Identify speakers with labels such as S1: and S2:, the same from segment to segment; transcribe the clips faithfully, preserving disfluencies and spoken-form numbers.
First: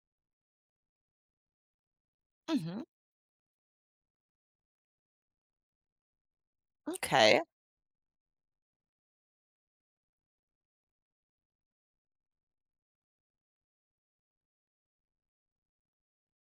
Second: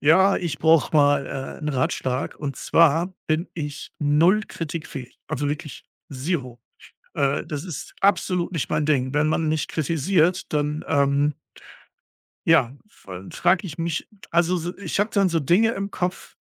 S1: Ja, ich brauche mal, äh, 'n Ratschlag. Und
S2: Mhm,
S1: zwar bin ich null kritikfähig, also wirklich zero.
S2: okay.
S1: Äh, das ist absolut nicht mein Ding. Wenn man nicht kritisiert, dann, ähm, ja, frage ich mich, also so, ich habe dann so Dinge im Kopf:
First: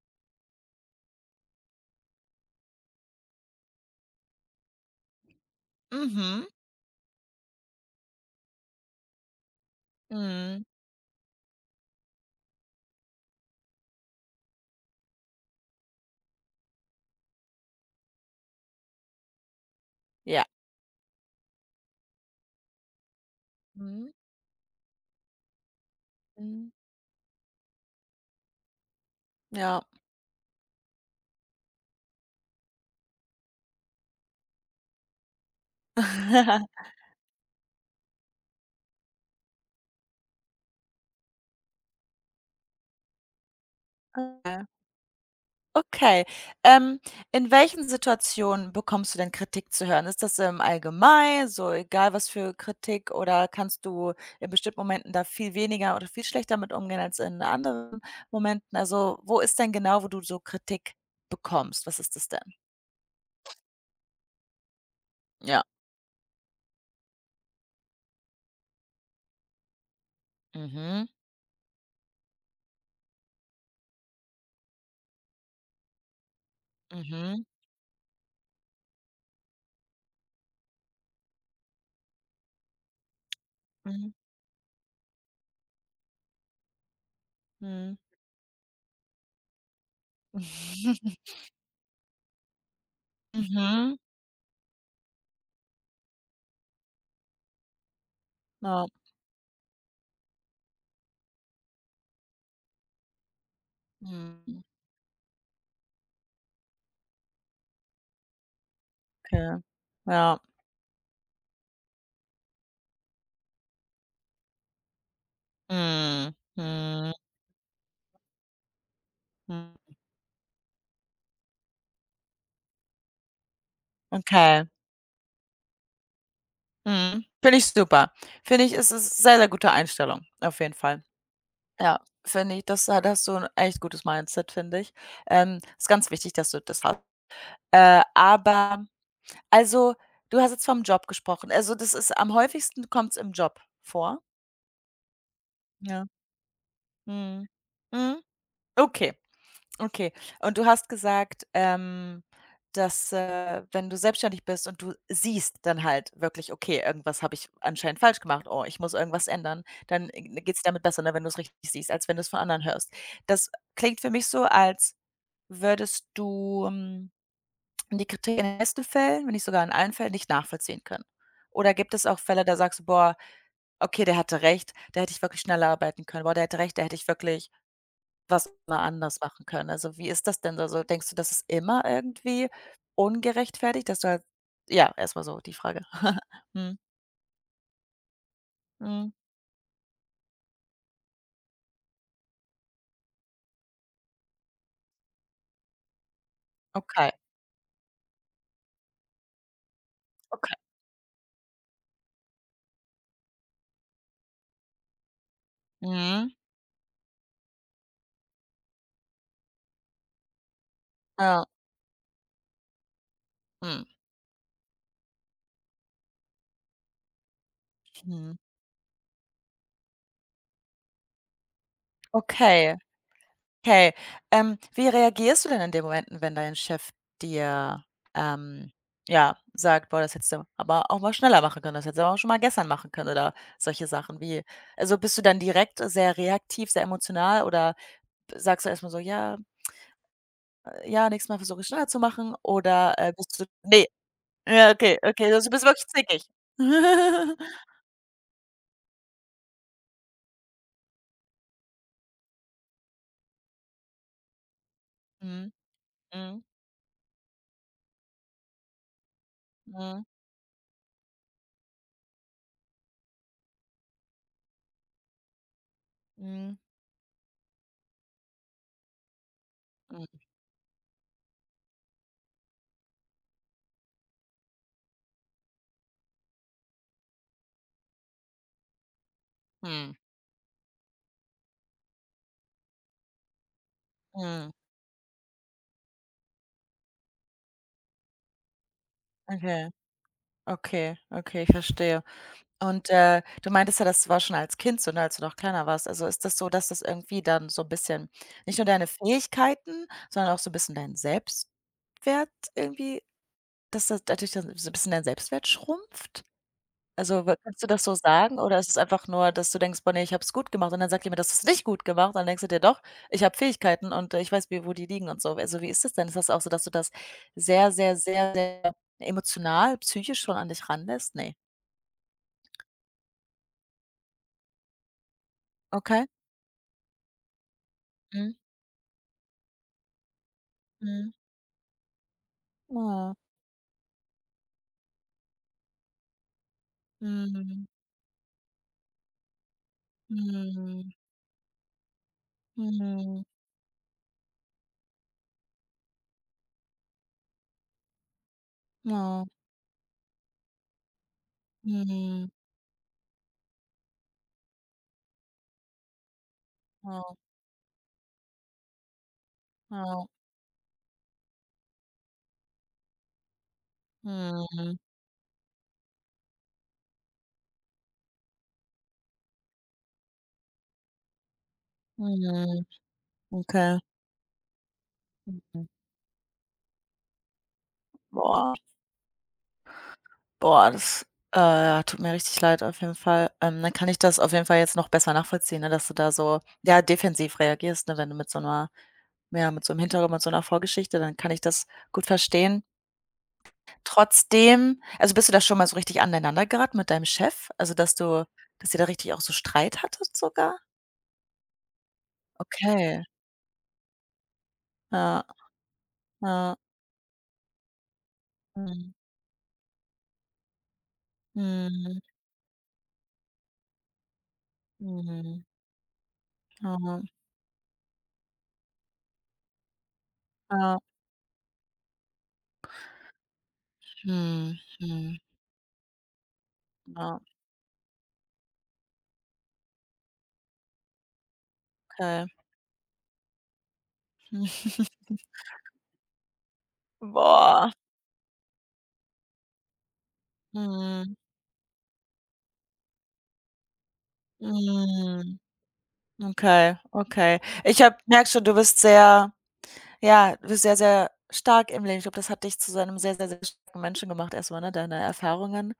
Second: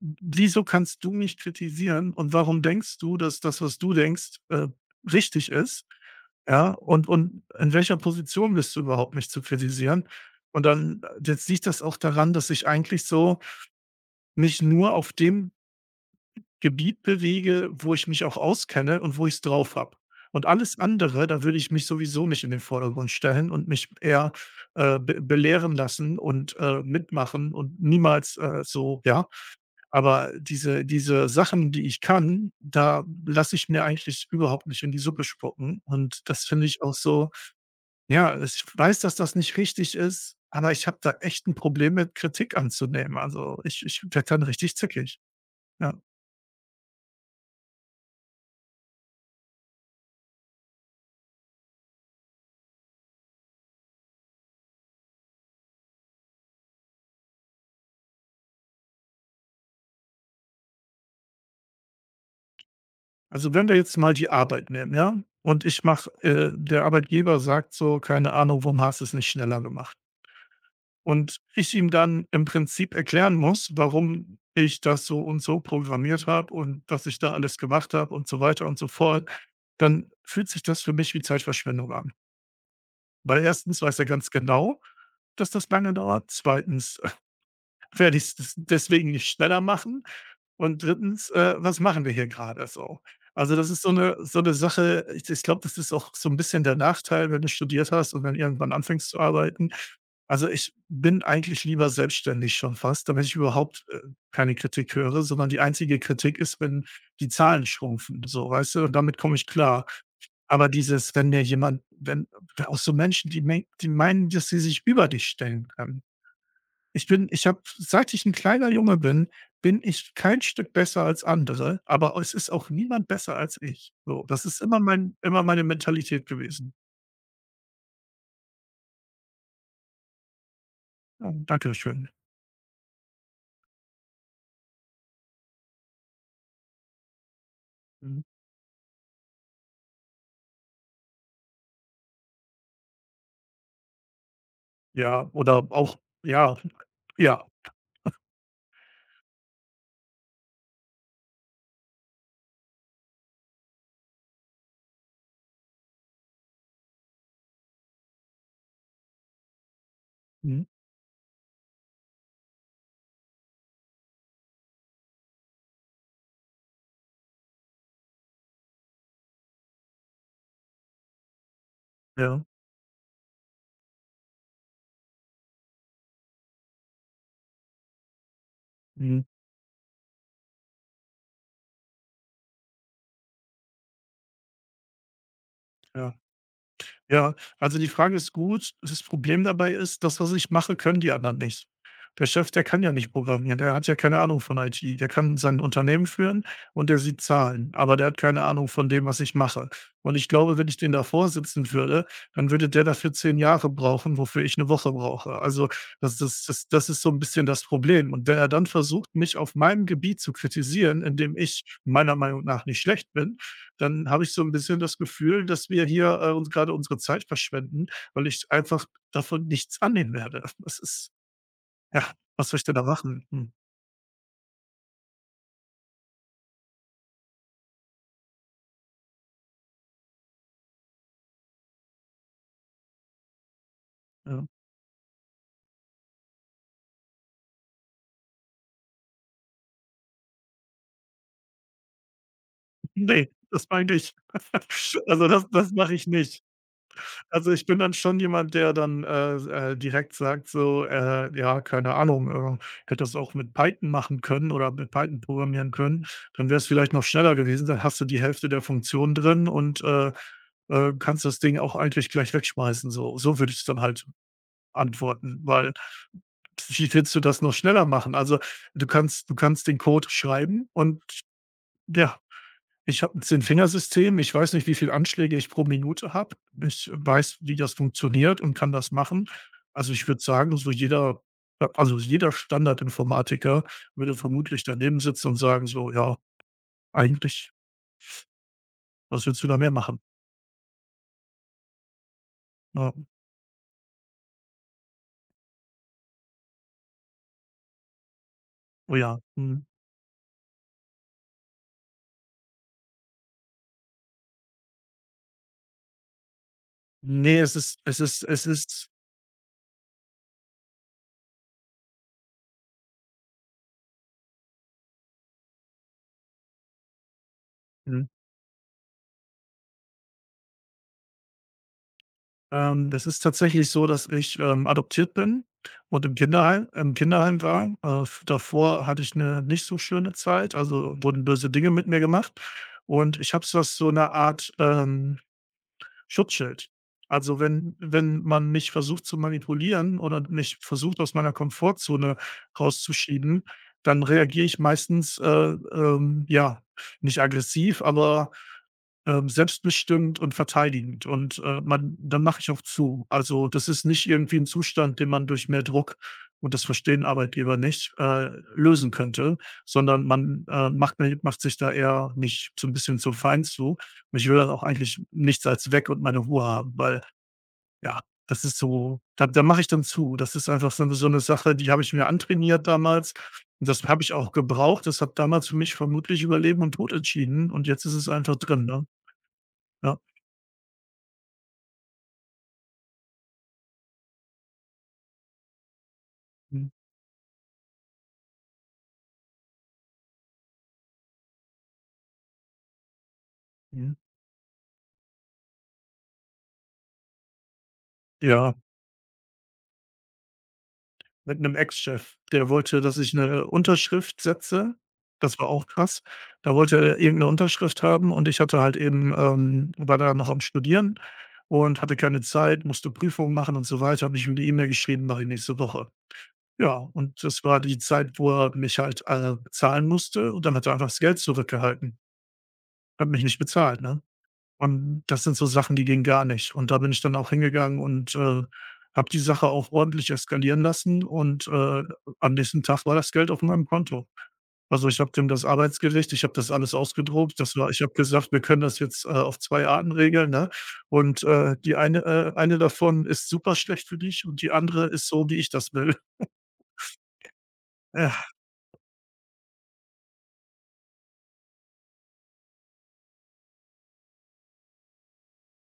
S1: „Wieso kannst du mich kritisieren und warum denkst du, dass das, was du denkst, äh, richtig ist?"
S2: Mhm.
S1: Ja, und und in welcher Position bist du überhaupt, mich zu kritisieren?
S2: Mhm.
S1: Und dann, äh, jetzt liegt das auch daran, dass ich eigentlich so mich nur auf dem Gebiet bewege, wo ich mich auch auskenne und wo ich es drauf habe. Und
S2: Ja.
S1: alles andere, da würde ich mich sowieso nicht in den Vordergrund stellen und mich
S2: Mhm.
S1: eher, äh, be belehren lassen und,
S2: Mhm.
S1: äh, mitmachen und niemals, äh, so, ja.
S2: Ja.
S1: Aber diese diese Sachen, die ich kann, da lasse ich mir eigentlich überhaupt nicht in die Suppe spucken. Und das finde ich auch so, ja, ich weiß, dass das nicht richtig ist, aber ich habe da echt ein Problem mit, Kritik anzunehmen. Also, ich ich werde dann
S2: Okay.
S1: richtig zickig. Ja.
S2: Okay. Ähm, in welchen Situationen bekommst du denn Kritik zu hören? Ist das im Allgemeinen, so egal was für Kritik, oder kannst du in bestimmten Momenten da viel weniger oder viel schlechter mit umgehen als in anderen Momenten? Also, wo ist denn genau, wo du so Kritik bekommst? Was ist das denn?
S1: Also, wenn wir jetzt mal die Arbeit nehmen, ja?
S2: Ja.
S1: Und ich mache, äh, der Arbeitgeber sagt so: „Keine Ahnung, warum hast du es nicht schneller gemacht?"
S2: Mhm.
S1: Und ich ihm dann im Prinzip erklären muss, warum ich das so und so programmiert habe und was ich da
S2: Mhm.
S1: alles gemacht habe und so weiter und so fort, dann fühlt sich das für mich wie Zeitverschwendung an. Weil erstens weiß er
S2: Mhm.
S1: ganz genau, dass das lange dauert. Zweitens
S2: Mhm.
S1: werde ich's des deswegen nicht schneller machen und drittens, äh, was machen wir hier gerade so? Also, das ist so
S2: Mhm.
S1: eine so eine Sache, ich ich glaube, das ist auch so ein bisschen der Nachteil, wenn du studiert hast und dann irgendwann
S2: Ja.
S1: anfängst zu arbeiten. Also, ich bin eigentlich lieber selbstständig schon fast, damit ich überhaupt, äh, keine
S2: Mhm.
S1: Kritik höre, sondern die einzige Kritik ist, wenn die Zahlen schrumpfen, so, weißt du? Und damit komme ich
S2: Okay,
S1: klar.
S2: ja.
S1: Aber dieses, wenn mir jemand wenn auch so Menschen, die mein die meinen, dass sie sich über dich stellen können.
S2: Mhm.
S1: Ich
S2: Mhm.
S1: bin ich habe seit ich ein kleiner Junge bin, bin
S2: Mhm.
S1: ich kein Stück besser als andere, aber es ist auch niemand besser als ich. So, das ist
S2: Okay.
S1: immer mein immer meine Mentalität gewesen.
S2: Mhm. Finde ich super. Finde ich, ist es, ist sehr, sehr gute Einstellung, auf jeden Fall.
S1: Ja,
S2: Ja,
S1: dankeschön.
S2: finde ich, das ha da hast du 'n echt gutes Mindset, finde ich. Ähm, ist ganz wichtig, dass du das hast. Äh,
S1: Mhm.
S2: aber also, du hast jetzt vom Job gesprochen. Also, das ist am häufigsten, kommt's im Job vor?
S1: Ja, oder auch,
S2: Ja.
S1: ja, ja.
S2: Mhm. Mhm. Okay. Okay. Und du hast gesagt, ähm, dass, äh, wenn du selbstständig bist und du siehst dann halt wirklich: „Okay, irgendwas habe ich anscheinend falsch gemacht. Oh, ich muss irgendwas ändern“, dann g geht's
S1: Mhm.
S2: damit besser, ne, wenn du es richtig siehst, als wenn du es von anderen hörst. Das klingt für mich so, als würdest du, hm, die Kritik in den meisten Fällen, wenn nicht sogar in allen Fällen, nicht nachvollziehen können. Oder gibt es auch Fälle,
S1: Ja.
S2: da sagst du: „Boah, okay, der hatte recht, da hätte ich wirklich schneller arbeiten können. Boah, der hatte recht, da hätte ich wirklich“ was man anders
S1: Mhm.
S2: machen können. Also, wie ist das denn da so? Denkst du, das ist immer irgendwie ungerechtfertigt, dass du halt, ja, erst mal so die Frage.
S1: Ja.
S2: Mhm,
S1: Ja, also die Frage ist gut. Das
S2: mhm,
S1: Problem dabei ist, das, was ich mache, können die anderen nicht. Der Chef, der kann ja nicht programmieren, der hat ja keine Ahnung von I T. Der kann sein Unternehmen führen und der
S2: okay,
S1: sieht Zahlen, aber der hat keine Ahnung von dem, was ich mache. Und ich
S2: okay.
S1: glaube, wenn ich den davor sitzen würde, dann würde der dafür zehn Jahre brauchen, wofür ich eine Woche brauche. Also, das
S2: Mhm,
S1: das das das ist so ein bisschen das Problem. Und wenn er dann versucht, mich auf meinem Gebiet zu kritisieren, in dem
S2: ja,
S1: ich meiner Meinung nach nicht schlecht bin,
S2: mhm,
S1: dann habe ich so ein bisschen das Gefühl, dass wir hier, äh, uns gerade unsere Zeit verschwenden, weil
S2: mhm.
S1: ich einfach davon nichts annehmen werde. Das ist, ja, was soll ich denn
S2: Okay,
S1: da machen? Hm,
S2: okay. Ähm, wie reagierst du denn in den Momenten, wenn dein Chef dir, ähm, ja, sagt: „Boah, das hättest du aber auch mal schneller machen können, das hättest du aber auch schon mal gestern machen können“ oder solche Sachen? Wie
S1: ja.
S2: also, bist du dann direkt sehr reaktiv, sehr emotional, oder sagst du erst mal so: „Ja, ja, nächstes Mal versuche ich schneller zu machen, oder, äh,
S1: Ne,
S2: bist du
S1: das
S2: ne,
S1: meine ich.
S2: ja, okay, okay,
S1: Also, das
S2: also, du bist
S1: das
S2: wirklich
S1: mache ich
S2: zickig.
S1: nicht. Also, ich bin dann schon jemand, der dann, äh, äh, direkt sagt so, äh, ja, keine Ahnung, äh, hätte das auch mit Python machen können oder mit Python
S2: Mhm,
S1: programmieren können,
S2: mhm,
S1: dann wäre es vielleicht noch schneller gewesen. Dann hast du die Hälfte der Funktion drin und,
S2: mhm,
S1: äh, äh, kannst das Ding auch eigentlich gleich wegschmeißen so. So würde ich es dann halt antworten, weil,
S2: mhm,
S1: wie willst du das noch schneller machen? Also, du kannst du kannst den Code
S2: mhm,
S1: schreiben und, ja. Ich habe ein zehn fingersystem. Ich weiß nicht, wie viel Anschläge ich pro Minute habe. Ich weiß, wie das funktioniert und kann das machen. Also,
S2: mhm,
S1: ich würde sagen, so jeder, äh, also, jeder Standardinformatiker würde
S2: mhm.
S1: vermutlich daneben sitzen und sagen so: „Ja, eigentlich, was willst du da
S2: Okay,
S1: mehr machen?"
S2: okay, okay, ich verstehe. Und,
S1: Ja,
S2: äh, du meintest ja, das war schon als Kind so, ne, als du noch kleiner warst. Also, ist das so, dass das irgendwie dann so 'n bisschen nicht nur deine
S1: oh ja, mhm.
S2: Fähigkeiten, sondern auch so 'n bisschen deinen Selbstwert irgendwie, dass das dadurch dann so 'n bisschen dein Selbstwert schrumpft? Also, wa
S1: Ne, es
S2: kannst du
S1: ist
S2: das so
S1: es ist
S2: sagen,
S1: es
S2: oder ist es
S1: ist,
S2: einfach nur, dass du denkst: „Boah, ne, ich habe es gut gemacht“ und dann sagt jemand: das ist nicht gut gemacht.“ Dann denkst du dir: „Doch, ich habe Fähigkeiten und, äh, ich weiß, wie wo die liegen und so.“ Also, wie ist das denn? Ist das auch so, dass du das sehr, sehr,
S1: mhm.
S2: sehr, sehr emotional, psychisch schon an dich ranlässt? Ne.
S1: Ähm, das ist tatsächlich so, dass ich, ähm, adoptiert bin und
S2: Okay.
S1: im Kinderheim im Kinderheim war. Äh, f
S2: Mhm.
S1: Davor hatte ich eine nicht so schöne Zeit, also
S2: Mhm.
S1: wurden böse Dinge mit mir gemacht
S2: Oh.
S1: und ich habe so was, so 'ne Art, ähm Schutzschild. Also,
S2: Mhm.
S1: wenn wenn man mich versucht zu manipulieren oder mich
S2: Mhm.
S1: versucht, aus meiner Komfortzone
S2: Mhm.
S1: rauszuschieben, dann reagiere ich meistens, äh, ähm, ja, nicht aggressiv, aber,
S2: Oh.
S1: ähm, selbstbestimmt und verteidigend und, äh, man dann
S2: Mhm.
S1: mache ich auch zu. Also, das ist nicht irgendwie ein Zustand, den man durch mehr Druck, und das verstehen
S2: Oh.
S1: Arbeitgeber nicht, äh, lösen könnte, sondern
S2: Oh.
S1: man, äh, macht macht sich da eher nicht so ein bisschen zu fein zu. Ich will dann auch
S2: Mhm.
S1: eigentlich nichts als weg und meine Ruhe haben, weil, ja, das ist so, da da mache ich dann zu. Das ist einfach so 'ne so 'ne Sache, die habe ich mir
S2: Mhm.
S1: antrainiert damals. Und
S2: Okay.
S1: das habe ich auch gebraucht. Das hat damals für
S2: Mhm.
S1: mich vermutlich über Leben und Tod entschieden und jetzt ist es einfach
S2: Boah.
S1: drin, ne? Ja.
S2: Boah, das, äh, tut mir richtig leid auf jeden Fall. Ähm, dann kann ich das auf jeden Fall jetzt noch besser nachvollziehen, ne, dass du da so,
S1: Mhm.
S2: ja, defensiv reagierst, ne, wenn du mit so einer, ja, mit so einem Hintergrund, mit so einer Vorgeschichte, dann kann ich das gut verstehen.
S1: Mhm.
S2: Trotzdem also, bist du da schon mal so richtig aneinander geraten mit deinem Chef? Also, dass du,
S1: Ja.
S2: dass ihr da richtig auch so Streit hattet sogar?
S1: Mit einem Ex-Chef. Der wollte, dass
S2: Okay.
S1: ich eine Unterschrift setze.
S2: Ja,
S1: Das war auch krass. Da
S2: ja.
S1: wollte er irgendeine Unterschrift haben und ich hatte halt
S2: Mhm.
S1: eben, ähm, war da noch am Studieren und hatte
S2: Mhm.
S1: keine Zeit, musste Prüfungen machen und so weiter, habe ich ihm 'ne E-Mail geschrieben: „Mache ich
S2: Mhm.
S1: nächste Woche." Ja,
S2: Ja,
S1: und das war die Zeit, wo er mich halt, äh, bezahlen musste und dann hat er
S2: ja.
S1: einfach das Geld zurückgehalten. Hat mich nicht bezahlt, ne?
S2: Mhm.
S1: Und
S2: Mhm.
S1: das sind so Sachen, die gehen gar nicht. Und da bin ich dann
S2: Ja,
S1: auch hingegangen und, äh, habe die Sache auch ordentlich eskalieren lassen und, äh,
S2: okay.
S1: am nächsten Tag war das Geld auf meinem Konto. Also, ich habe dem das Arbeitsgericht, ich habe das alles ausgedruckt. Das war,
S2: Boah.
S1: ich habe gesagt: „Wir können das jetzt, äh, auf zwei Arten regeln, ne?
S2: Mhm.
S1: Und, äh, die eine, äh, eine davon ist super schlecht für dich und die andere ist so, wie
S2: Mhm.
S1: ich das will."
S2: Okay, okay. Ich habe,
S1: Ja,
S2: merke schon, du bist sehr, ja, du bist sehr, sehr stark im Leben. Ich glaube, das hat dich zu so einem sehr, sehr, sehr starken Menschen gemacht erst mal, ne, deine Erfahrungen.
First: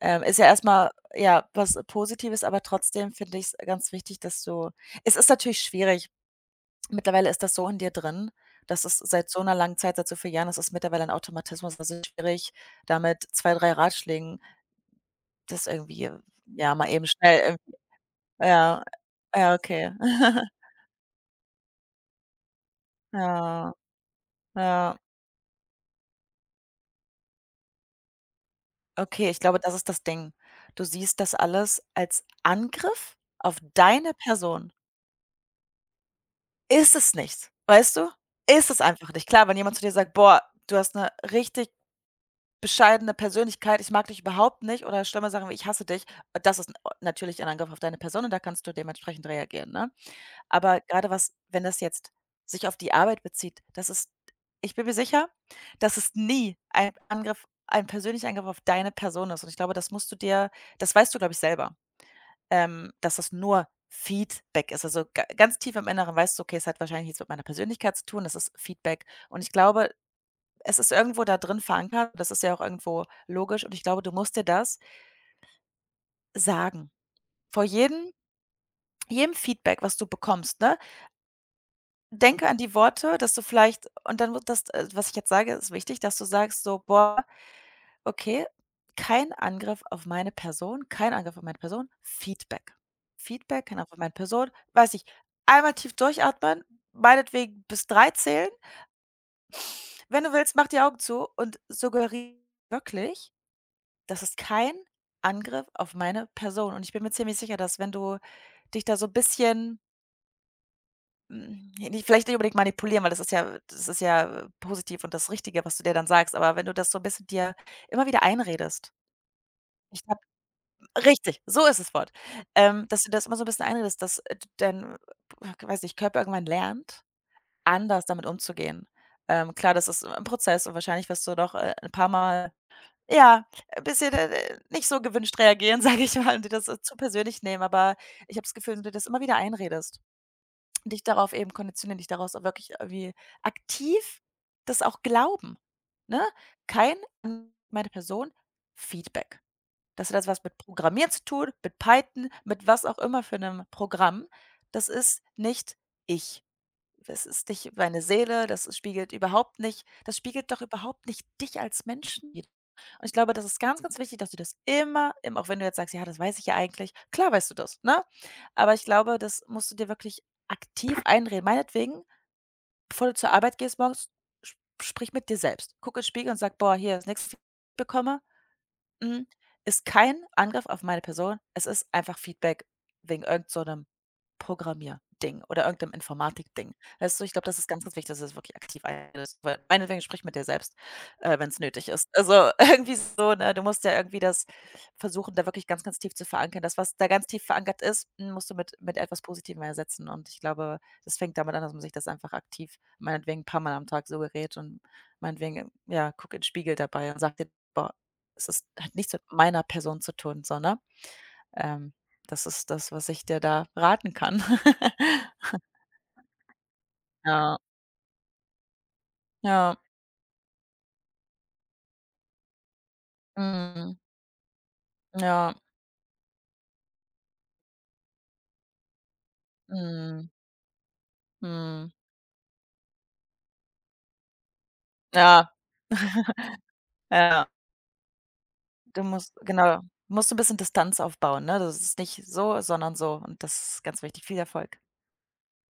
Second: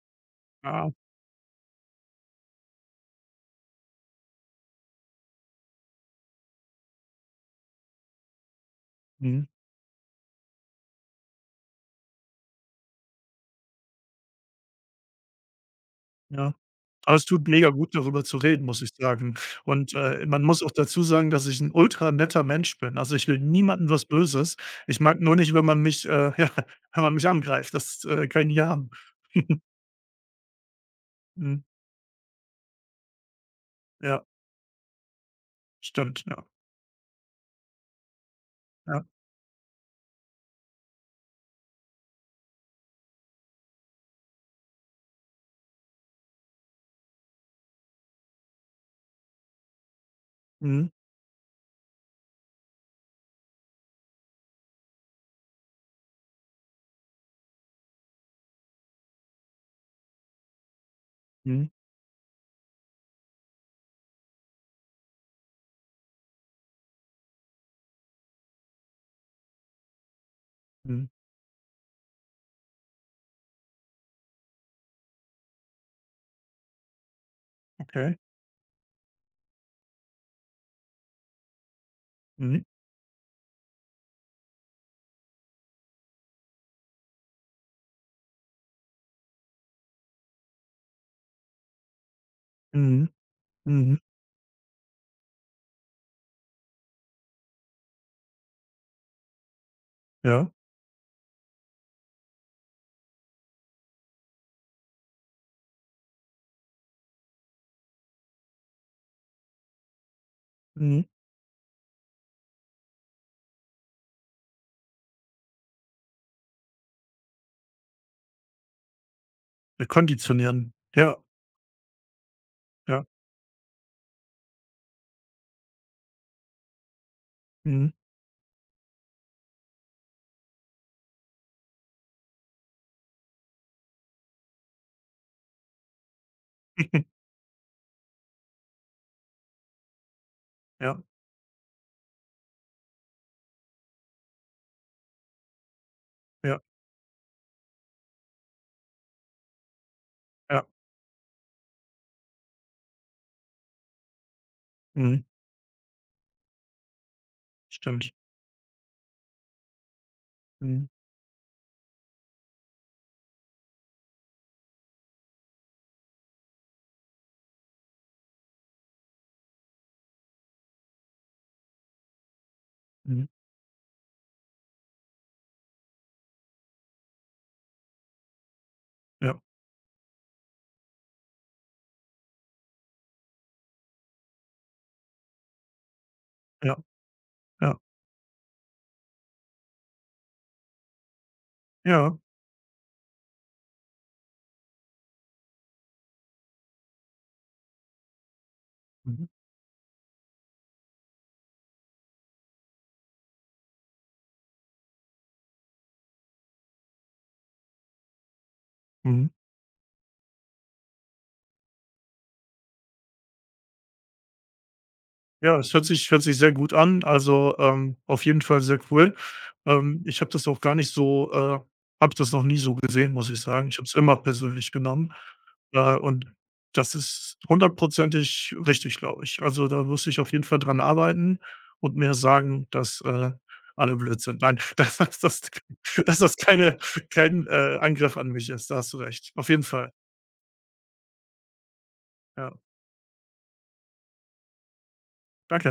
S2: Ähm, ist ja erst mal, ja, was Positives, aber trotzdem finde ich es ganz wichtig, dass du es ist natürlich schwierig. Mittlerweile ist das so in dir drin. Das ist seit so
S1: mhm,
S2: einer langen Zeit, seit so vielen Jahren, das ist mittlerweile ein Automatismus. Das ist schwierig, damit zwei, drei 3 Ratschlägen das irgendwie,
S1: ja.
S2: ja, mal eben
S1: Aber es
S2: schnell
S1: tut
S2: irgend,
S1: mega gut, darüber zu reden, muss
S2: ja,
S1: ich sagen.
S2: ja, okay.
S1: Und, äh, man muss auch dazu sagen, dass ich ein ultra netter Mensch bin. Also, ich will
S2: Ja,
S1: niemandem was Böses.
S2: ja.
S1: Ich mag nur nicht, wenn man mich, äh, ja, wenn man mich angreift. Das, äh, kann ich nicht haben.
S2: Okay, ich glaube, das ist das Ding. Du siehst das
S1: Mhm.
S2: alles als Angriff auf deine
S1: Ja,
S2: Person.
S1: stimmt, ja.
S2: Ist es nicht, weißt du? Ist es
S1: Ja.
S2: einfach nicht. Klar, wenn jemand zu dir sagt: „Boah, du hast eine richtig bescheidene Persönlichkeit, ich mag dich überhaupt nicht“ oder schlimme Sachen wie: „Ich hasse dich“, das ist natürlich ein Angriff auf deine Person, und da kannst du dementsprechend reagieren, ne? Aber
S1: Mhm.
S2: gerade was, wenn das jetzt sich auf die Arbeit bezieht, das ist, ich bin mir sicher, dass es nie ein Angriff, ein persönlicher Angriff auf deine Person ist, und ich glaube, das musst du dir, das weißt du, glaube ich,
S1: Mhm.
S2: selber, ähm, dass das nur Feedback ist. Also, ga ganz tief im Inneren weißt du: „Okay, es hat wahrscheinlich nichts mit meiner Persönlichkeit zu tun, das ist Feedback.“ Und ich glaube, es ist
S1: Mhm.
S2: irgendwo da drin verankert, das ist ja auch irgendwo logisch, und ich glaube, du musst dir das sagen. Vor jedem
S1: Okay.
S2: jedem Feedback, was du bekommst, ne? Denke an
S1: Mhm.
S2: die Worte, dass du vielleicht, und dann wird das, äh, was ich jetzt sage, ist wichtig, dass du sagst so: „Boah, okay, kein Angriff auf meine Person, kein Angriff auf meine Person, Feedback.
S1: Mhm.
S2: Feedback, kein Angriff auf
S1: Mhm.
S2: meine Person.“ Weiß ich. Einmal tief durchatmen, meinetwegen bis drei zählen. Wenn du
S1: Ja.
S2: willst, mach die Augen zu und suggeriere wirklich, das ist kein Angriff auf meine Person. Und ich bin mir ziemlich sicher, dass wenn du dich da so 'n bisschen,
S1: Mhm.
S2: Hm, ja, nicht vielleicht, nicht unbedingt manipulieren, weil das ist ja, das ist ja, äh, positiv und das Richtige, was du dir dann sagst, aber wenn du das so ein bisschen dir immer wieder einredest.
S1: Wir
S2: Ich habe
S1: konditionieren. Ja.
S2: richtig, so ist das Wort. Ähm, dass
S1: Ja.
S2: du das immer so ein bisschen einredest, dass, äh, d dein, äh, weiß nicht, Körper irgendwann lernt,
S1: Mhm.
S2: anders damit umzugehen. Ähm, klar, das ist ein Prozess, und wahrscheinlich wirst du noch, äh, 'n paar Mal, ja, ein bisschen, äh, nicht so gewünscht reagieren, sage ich mal, und dir das, äh, zu persönlich nehmen, aber ich habe das Gefühl, wenn du dir das immer wieder einredest,
S1: Ja.
S2: dich darauf eben konditionieren, dich daraus auch wirklich irgendwie aktiv das auch glauben, ne?
S1: Ja.
S2: Kein an meine Person, Feedback. Das hat jetzt was mit
S1: Ja.
S2: Programmieren zu tun, mit Python, mit was auch immer für einem Programm. Das ist
S1: Mhm.
S2: nicht ich. Das ist nicht meine
S1: Stimmt.
S2: Seele, das spiegelt überhaupt nicht, das spiegelt doch
S1: Mhm.
S2: überhaupt nicht dich als Menschen, und ich glaube, das ist ganz, ganz wichtig, dass du das immer im, auch wenn du jetzt sagst: „Ja, das weiß ich ja eigentlich.“ Klar weißt du das, ne? Aber ich glaube, das musst du dir wirklich aktiv einreden. Meinetwegen, bevor du
S1: Mhm.
S2: zur Arbeit gehst morgens, sp sprich mit dir selbst. Guck in Spiegel und sag: „Boah, hier, das nächste, bekomme, hm,
S1: Ja.
S2: ist kein Angriff auf meine Person. Es ist einfach Feedback wegen irgend so 'nem Programmierding oder irgend Informatikding.
S1: Ja.
S2: Weißt du, ich glaube, das ist
S1: Ja.
S2: ganz, ganz wichtig, dass es wirklich aktiv ist. Weil meinetwegen sprich mit dir selbst, äh, wenn es nötig ist.
S1: Ja.
S2: Also, irgendwie so, ne? Du musst ja irgendwie das versuchen, da wirklich ganz, ganz tief zu verankern. Das, was da ganz tief verankert ist, hm, musst du mit mit etwas
S1: Mhm.
S2: Positivem ersetzen. Und ich glaube, das fängt damit an, dass man sich das einfach aktiv meinetwegen ein paar Mal am Tag so gerät und, meinetwegen, ja, guck in den Spiegel dabei und sag dir: „Boah, es ist, hat nichts mit
S1: Mhm.
S2: meiner Person zu tun, sondern, ähm, das ist das, was ich dir da raten kann.
S1: Ja, es hört sich hört sich sehr gut an.
S2: Ja,
S1: Also, ähm, auf jeden Fall sehr cool.
S2: ja,
S1: Ähm, ich habe das auch gar nicht so, äh, habe das noch nie so gesehen, muss ich sagen. Ich habe es
S2: mhm,
S1: immer persönlich genommen.
S2: ja,
S1: Äh, und das ist hundertprozentig richtig, glaube ich. Also, da muss ich
S2: mhm,
S1: auf jeden Fall dran arbeiten
S2: mhm.
S1: und mir sagen, dass, äh, alle blöd sind. Nein, dass das dass
S2: Ja,
S1: das dass das keine, kein,
S2: ja.
S1: äh, Angriff an mich ist. Da hast du
S2: Du
S1: recht.
S2: musst,
S1: Auf jeden
S2: genau,
S1: Fall.
S2: musst 'n bisschen Distanz aufbauen, ne? Das ist nicht
S1: Ja,
S2: so, sondern so, und das ist ganz wichtig. Viel Erfolg.
S1: danke.